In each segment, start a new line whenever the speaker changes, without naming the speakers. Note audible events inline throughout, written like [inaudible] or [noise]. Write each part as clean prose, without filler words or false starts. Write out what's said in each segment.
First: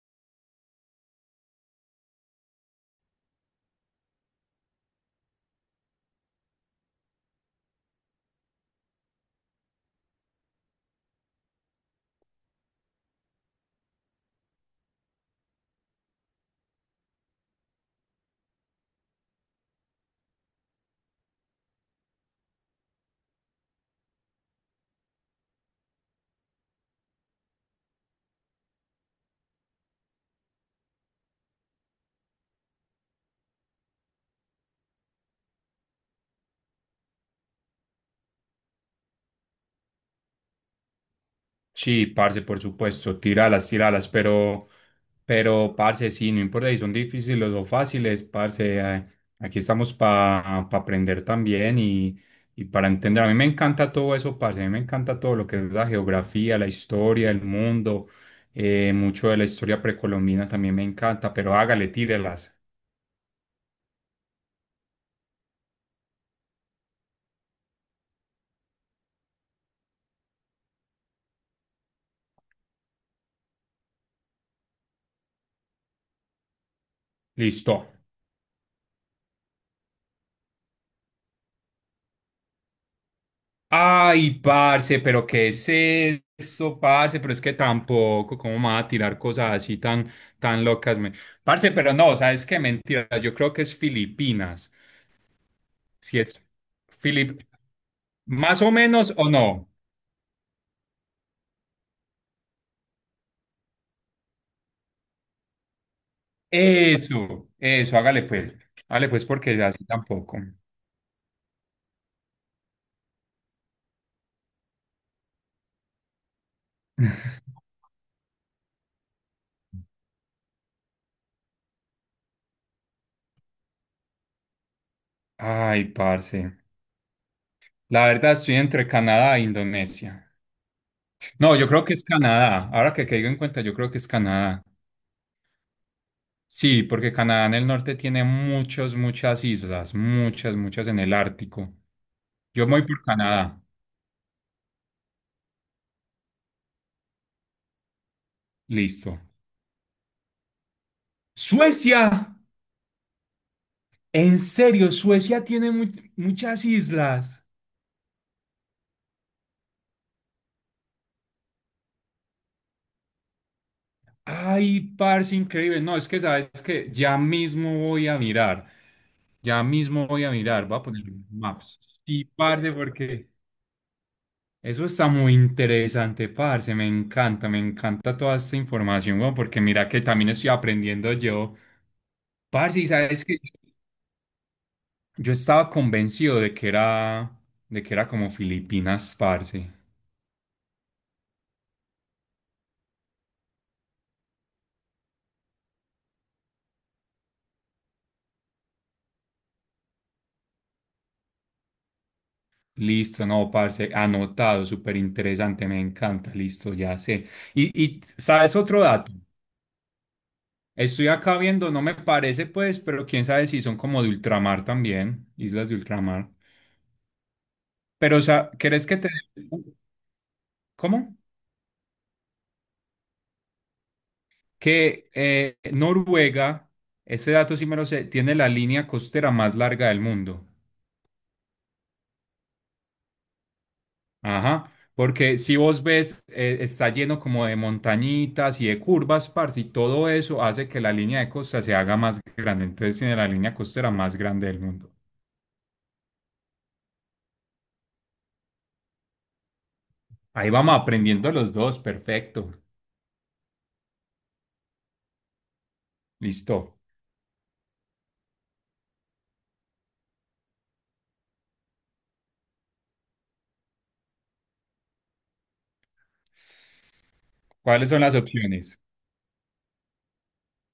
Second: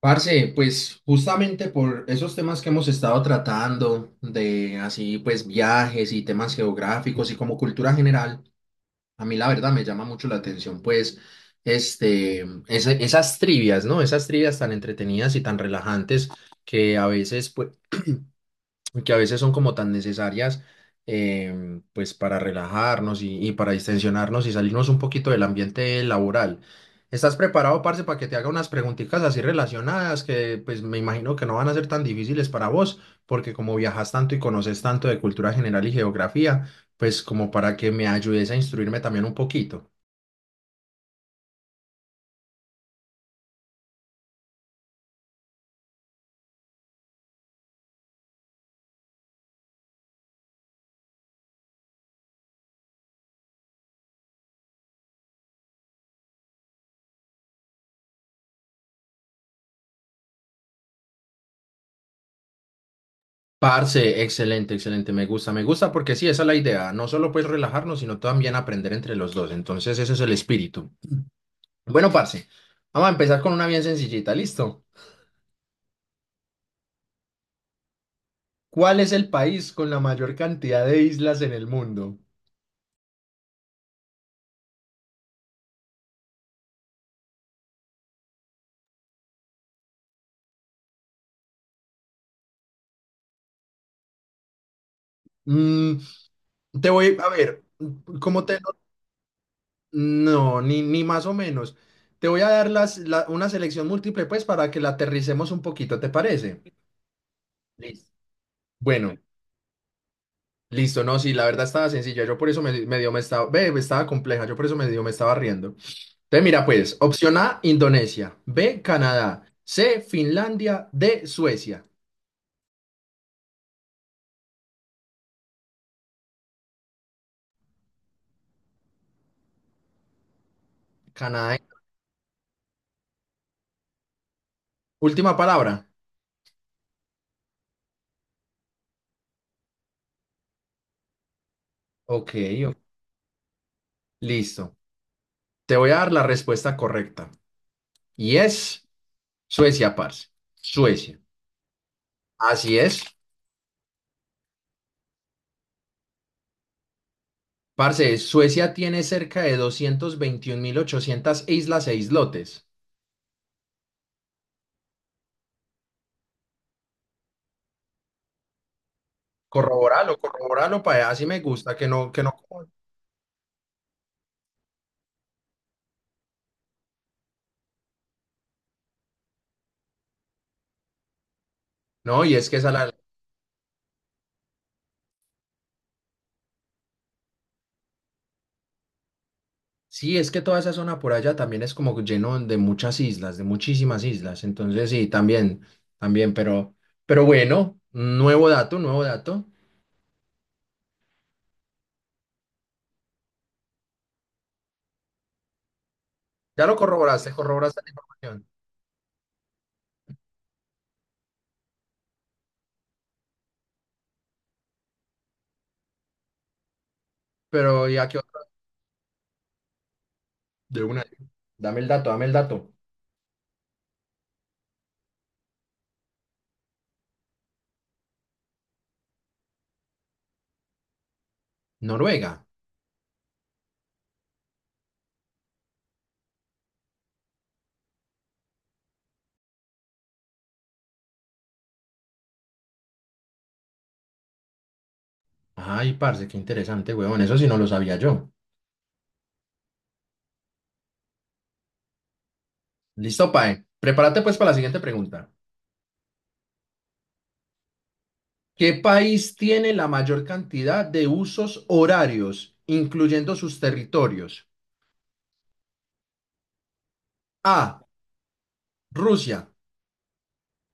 Parce, pues justamente por esos temas que hemos estado tratando, de así pues viajes y temas geográficos y como cultura general, a mí la verdad me llama mucho la atención esas trivias, ¿no? Esas trivias tan entretenidas y tan relajantes que a veces pues, que a veces son como tan necesarias pues para relajarnos y para distensionarnos y salirnos un poquito del ambiente laboral. ¿Estás preparado, parce, para que te haga unas preguntitas así relacionadas que pues me imagino que no van a ser tan difíciles para vos, porque como viajas tanto y conoces tanto de cultura general y geografía, pues como para que me ayudes a instruirme también un poquito?
Sí, parce, por supuesto, tíralas, tíralas, pero, parce, sí, no importa si son difíciles o fáciles, parce, aquí estamos para aprender también y para entender. A mí me encanta todo eso, parce, a mí me encanta todo lo que es la geografía, la historia, el mundo, mucho de la historia precolombina también me encanta, pero hágale, tírelas.
Parce, excelente, excelente, me gusta porque sí, esa es la idea, no solo pues relajarnos, sino también aprender entre los dos, entonces ese es el espíritu. Bueno, parce, vamos a empezar con una bien sencillita, ¿listo?
Listo.
¿Cuál es el país con la mayor cantidad de islas en el mundo?
Ay, parce, pero ¿qué es eso, parce? Pero es que tampoco, ¿cómo me va a tirar cosas así tan locas? Parce, pero no, ¿sabes qué? Mentira, yo creo que es Filipinas.
Mm,
Si es
te voy a
Filip...
ver, ¿cómo te...?
¿Más o menos o no?
No, ni más o menos. Te voy a dar una selección múltiple, pues, para que la aterricemos un poquito, ¿te parece?
Eso,
Listo.
hágale pues. Hágale
Bueno,
pues porque así tampoco.
listo, no, sí, la verdad estaba sencilla, yo por eso me, me dio, me estaba, ve, estaba compleja, yo por eso me dio, me estaba riendo. Entonces, mira, pues, opción
[laughs]
A, Indonesia, B, Canadá, C, Finlandia, D, Suecia.
Ay, parce. La verdad estoy entre Canadá e Indonesia. No,
Canadá.
yo creo que es Canadá. Ahora que caigo en cuenta, yo creo que es Canadá.
Última palabra.
Sí, porque Canadá en el norte tiene muchas, muchas islas, muchas, muchas en el Ártico.
Ok,
Yo me
o-
voy por Canadá.
listo. Te voy a dar la respuesta correcta. Y es
Listo.
Suecia, parce. Suecia.
Suecia,
Así es.
en serio, Suecia tiene muchas islas.
Parce, Suecia tiene cerca de 221.800 islas e islotes.
Ay, parce, increíble. No, es que sabes que ya mismo voy a mirar. Ya mismo
Corroboralo,
voy a mirar. Voy
corroboralo,
a poner
para así me gusta
maps.
que no, que
Sí,
no.
parce, porque eso está muy interesante, parce. Me encanta toda esta información, weón, porque mira que también estoy aprendiendo yo.
No, y es que esa
Parce, y
la...
sabes que yo estaba convencido de que era como Filipinas, parce.
Sí, es que toda esa zona por allá también es como lleno de muchas islas, de muchísimas islas. Entonces, sí, también, también, pero, pero bueno, nuevo dato, nuevo dato.
Listo, no, parce, anotado, súper interesante, me encanta,
Ya lo
listo, ya sé.
corroboraste, corroboraste la información.
¿Sabes otro dato? Estoy acá viendo, no me parece, pues, pero quién sabe si son como de ultramar también, islas de ultramar.
Pero ya que...
Pero, o sea, ¿crees que te...
De una.
¿Cómo?
Dame el dato, dame el dato.
Que Noruega, este dato sí me lo sé, tiene la línea costera más larga del mundo.
Noruega.
Ajá, porque si vos ves, está lleno como de montañitas y de curvas, parce, y todo eso hace que la línea de costa se haga más grande. Entonces tiene la línea costera más grande del mundo.
Ay, parce, qué interesante, weón. Eso sí no lo sabía yo.
Ahí vamos aprendiendo los dos, perfecto.
Listo, Pae. Prepárate pues para la siguiente pregunta.
Listo.
¿Qué país tiene la mayor cantidad de usos horarios, incluyendo sus territorios? A.
¿Cuáles son las opciones?
Rusia.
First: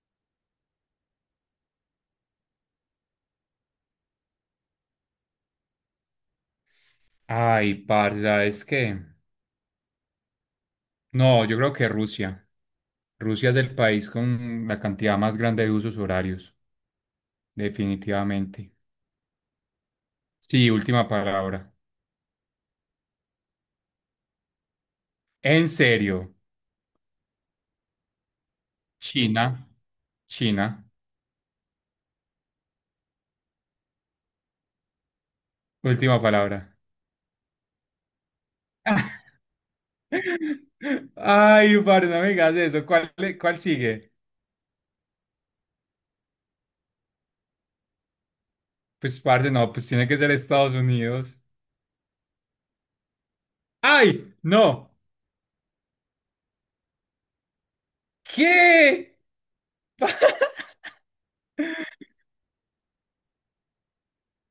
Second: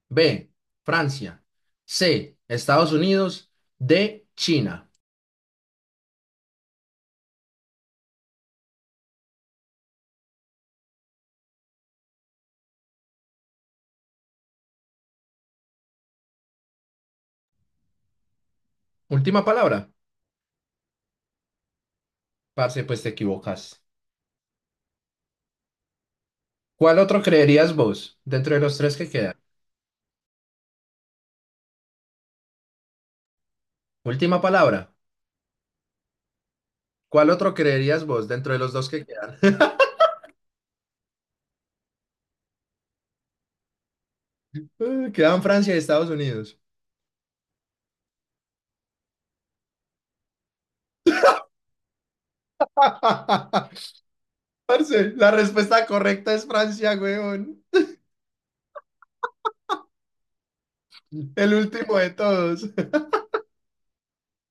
B. Francia. C. Estados Unidos. D. China.
Ay, parce, es que... No, yo creo que Rusia. Rusia es el país con la cantidad más grande de usos horarios. Definitivamente.
Última palabra.
Sí, última palabra.
Parce, pues te equivocas.
En serio,
¿Cuál otro creerías vos dentro de los tres que quedan?
China, China,
Última palabra.
última palabra.
¿Cuál otro creerías vos dentro de los dos que
[laughs]
quedan? [laughs]
Ay, parce, no me digas eso. ¿Cuál sigue?
Quedan Francia y Estados Unidos.
Pues, parce, no, pues tiene que ser Estados Unidos.
[laughs]
¡Ay! ¡No!
Parce, la respuesta correcta es Francia, weón.
¿Qué? [laughs]
El último de todos. [laughs]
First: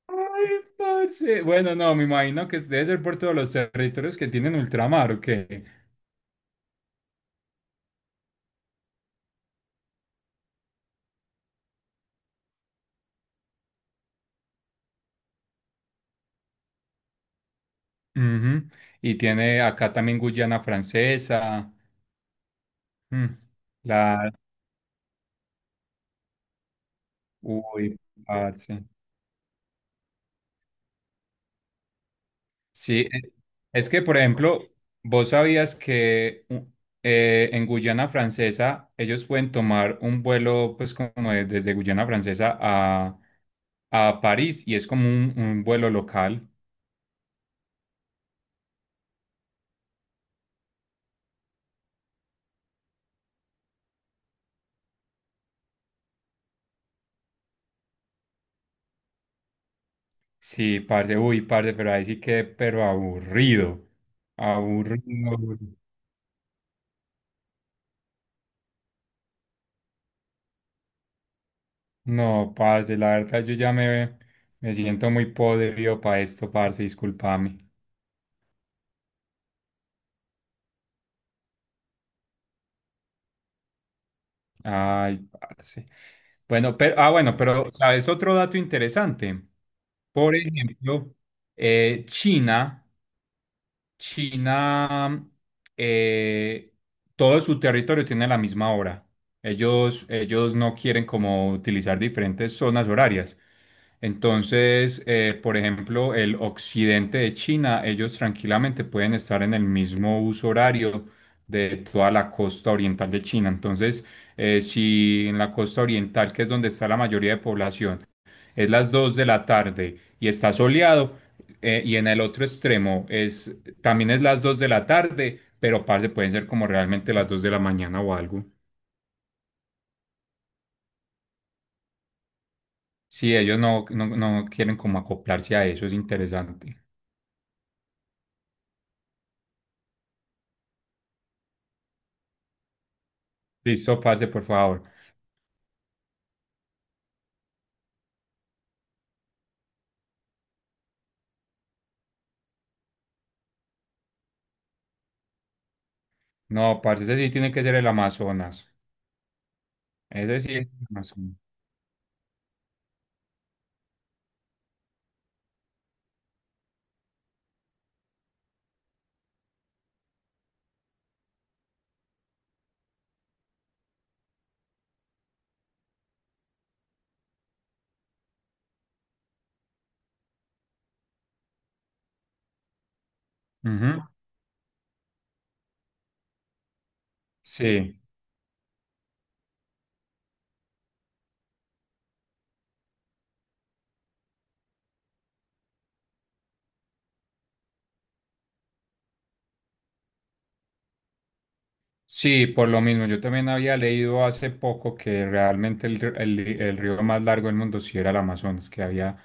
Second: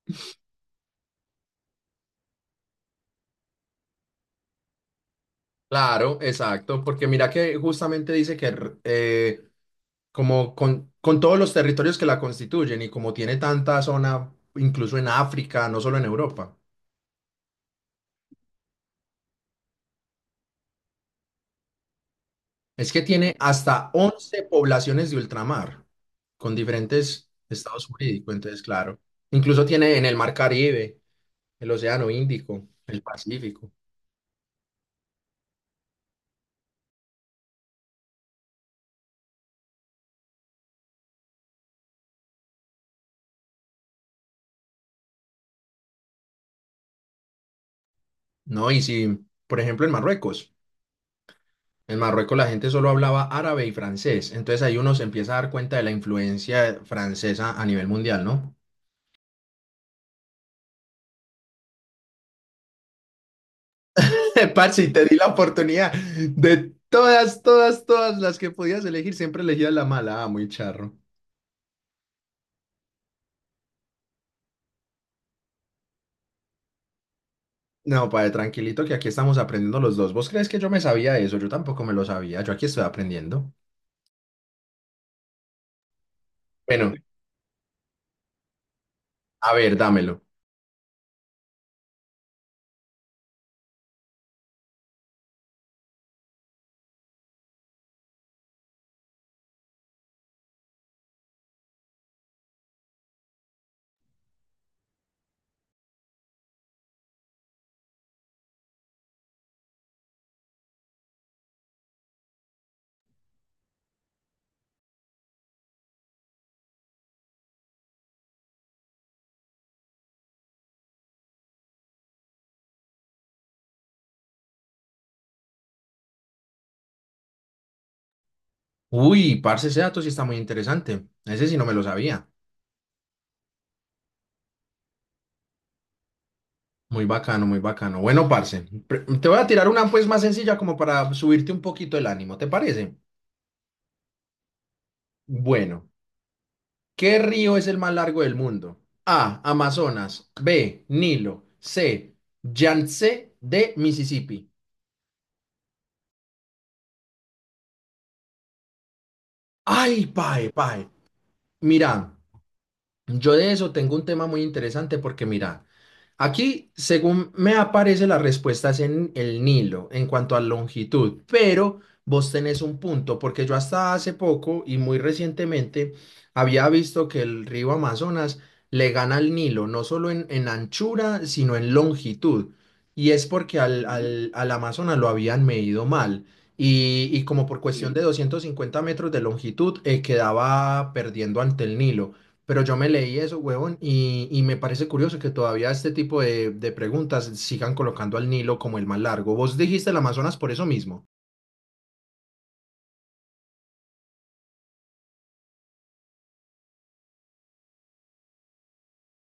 ¡Ay, parce! Bueno, no, me imagino que debe ser por todos los territorios que tienen ultramar, ¿o qué?
Claro, exacto, porque mira que justamente como con todos los territorios que la constituyen y como tiene tanta zona, incluso en África, no solo en Europa.
Ujú. Y tiene acá también Guyana Francesa.
Es que
mm,
tiene hasta
La,
11 poblaciones de ultramar con diferentes estados
Uy,
jurídicos, entonces
parce.
claro. Incluso tiene en el Mar Caribe, el Océano Índico,
Sí,
el Pacífico,
es que, por ejemplo, vos sabías que u- en Guyana Francesa ellos pueden tomar un vuelo, pues, desde Guyana Francesa a París y es como un vuelo local.
¿no? Y si, por ejemplo, en Marruecos la gente solo hablaba árabe y francés, entonces ahí uno se empieza a dar cuenta de la influencia francesa a nivel mundial, ¿no?
Sí, parce, uy, parce, pero ahí sí que, pero aburrido.
[laughs] Parce, y te di la
Aburrido, aburrido.
oportunidad de todas, todas, todas las que podías elegir, siempre elegías la mala, ah, muy charro.
No, parce, la verdad, me siento muy podrido para esto, parce, discúlpame.
No, padre, tranquilito que aquí estamos aprendiendo los dos. ¿Vos crees que yo me sabía eso? Yo tampoco me lo sabía. Yo aquí estoy aprendiendo.
Ay, parce. Bueno,
Bueno,
pero, ah, bueno, pero, ¿sabes? Otro dato interesante.
a ver, dámelo.
Por ejemplo, China. China, eh, todo su territorio tiene la misma hora. Ellos no quieren como utilizar diferentes zonas horarias. Entonces, por ejemplo, el occidente de China, ellos tranquilamente pueden estar en el mismo uso horario de toda la costa oriental de China. Entonces, si en la costa oriental, que es donde está la mayoría de población, es las 2 de la tarde y está soleado, y en el otro extremo también es las 2 de la tarde, pero parce, pueden ser como realmente las 2 de la mañana o algo.
Uy, parce, ese dato sí está muy interesante. Ese sí no me lo sabía.
Si ellos no quieren como acoplarse a eso, es interesante.
Muy bacano, muy bacano. Bueno, parce, te voy a tirar una pues más sencilla como para subirte un poquito el ánimo, ¿te parece?
Listo, parce, por favor.
Bueno, ¿qué río es el más largo del mundo? A, Amazonas. B, Nilo. C, Yangtze. D, Mississippi.
No, parce, ese sí tiene que ser el Amazonas.
Ay,
Ese
pae,
sí es el
pae.
Amazonas.
Mira. Yo de eso tengo un tema muy interesante porque mira, aquí según me aparece las respuestas en el Nilo en cuanto a longitud, pero vos tenés un punto porque yo hasta hace poco y muy recientemente había visto que el río Amazonas le gana al Nilo, no solo en anchura, sino en longitud. Y es porque
Ujú.
al Amazonas lo habían medido mal. Y como por cuestión
Sí,
de 250 metros de longitud, quedaba perdiendo ante el Nilo. Pero yo me leí eso, huevón, y me parece curioso que todavía este tipo de preguntas sigan colocando al Nilo como el más largo. Vos dijiste el Amazonas por eso mismo,
sí, por lo mismo. Yo también había leído hace poco que realmente el río más largo del mundo sí era el Amazonas, que había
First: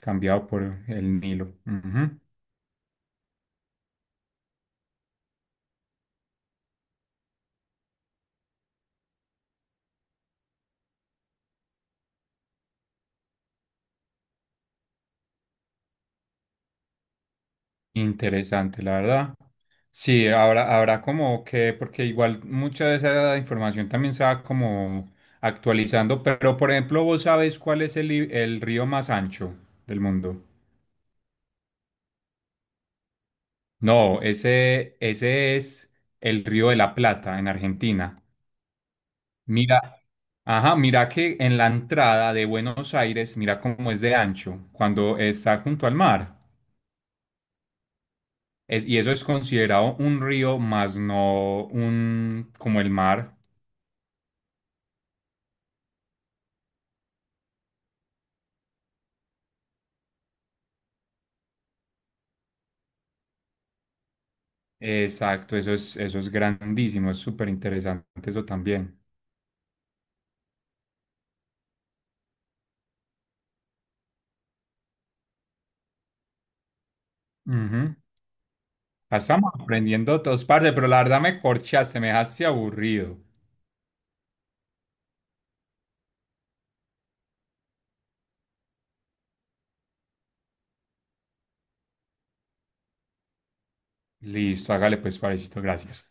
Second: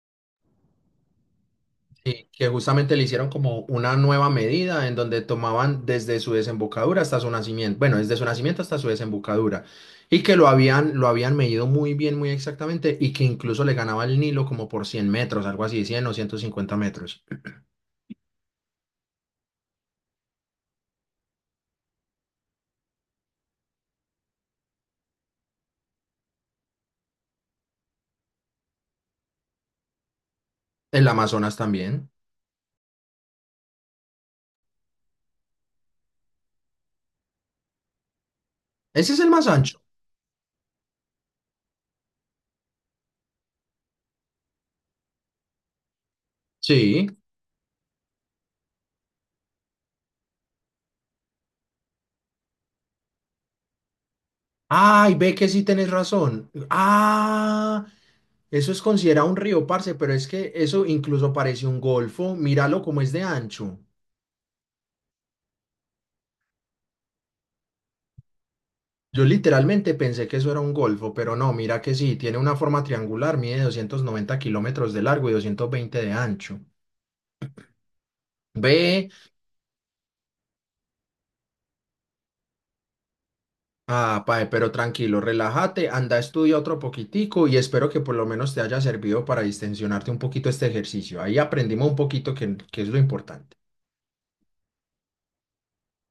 cambiado por el Nilo. Ujú.
Sí. Que justamente le hicieron como una nueva medida en donde tomaban desde su desembocadura hasta su nacimiento, bueno, desde su nacimiento hasta su desembocadura, y que lo habían medido muy bien, muy exactamente, y que incluso le ganaba al Nilo como por 100 metros, algo así, 100 o 150 metros.
Interesante, la verdad. Sí, habrá como que, porque igual mucha de esa información también se va como actualizando, pero por ejemplo, ¿vos sabés cuál es el río más ancho del mundo?
El Amazonas también.
No, ese es el río de la Plata en Argentina.
Ese es el más ancho.
Mira, ajá, mira que en la entrada de Buenos Aires, mira cómo es de ancho cuando está junto al mar.
Sí.
Y eso es considerado un río más no un como el mar.
Ay, ve que sí tenés razón. Ah, eso es considerado un río, parce, pero es que eso incluso parece un golfo. Míralo como es de ancho.
Exacto, eso es grandísimo, es súper interesante eso también.
Yo literalmente pensé que eso era un golfo, pero no, mira que sí, tiene una forma triangular, mide 290 kilómetros de largo y 220 de ancho.
Ujú.
Ve,
Estamos aprendiendo todos, parce, pero la verdad me corchaste, me dejaste aburrido.
ah, pae, pero tranquilo, relájate, anda, estudia otro poquitico y espero que por lo menos te haya servido para distensionarte un poquito este ejercicio. Ahí aprendimos un poquito que es lo importante.
Listo, hágale pues, parecito, gracias.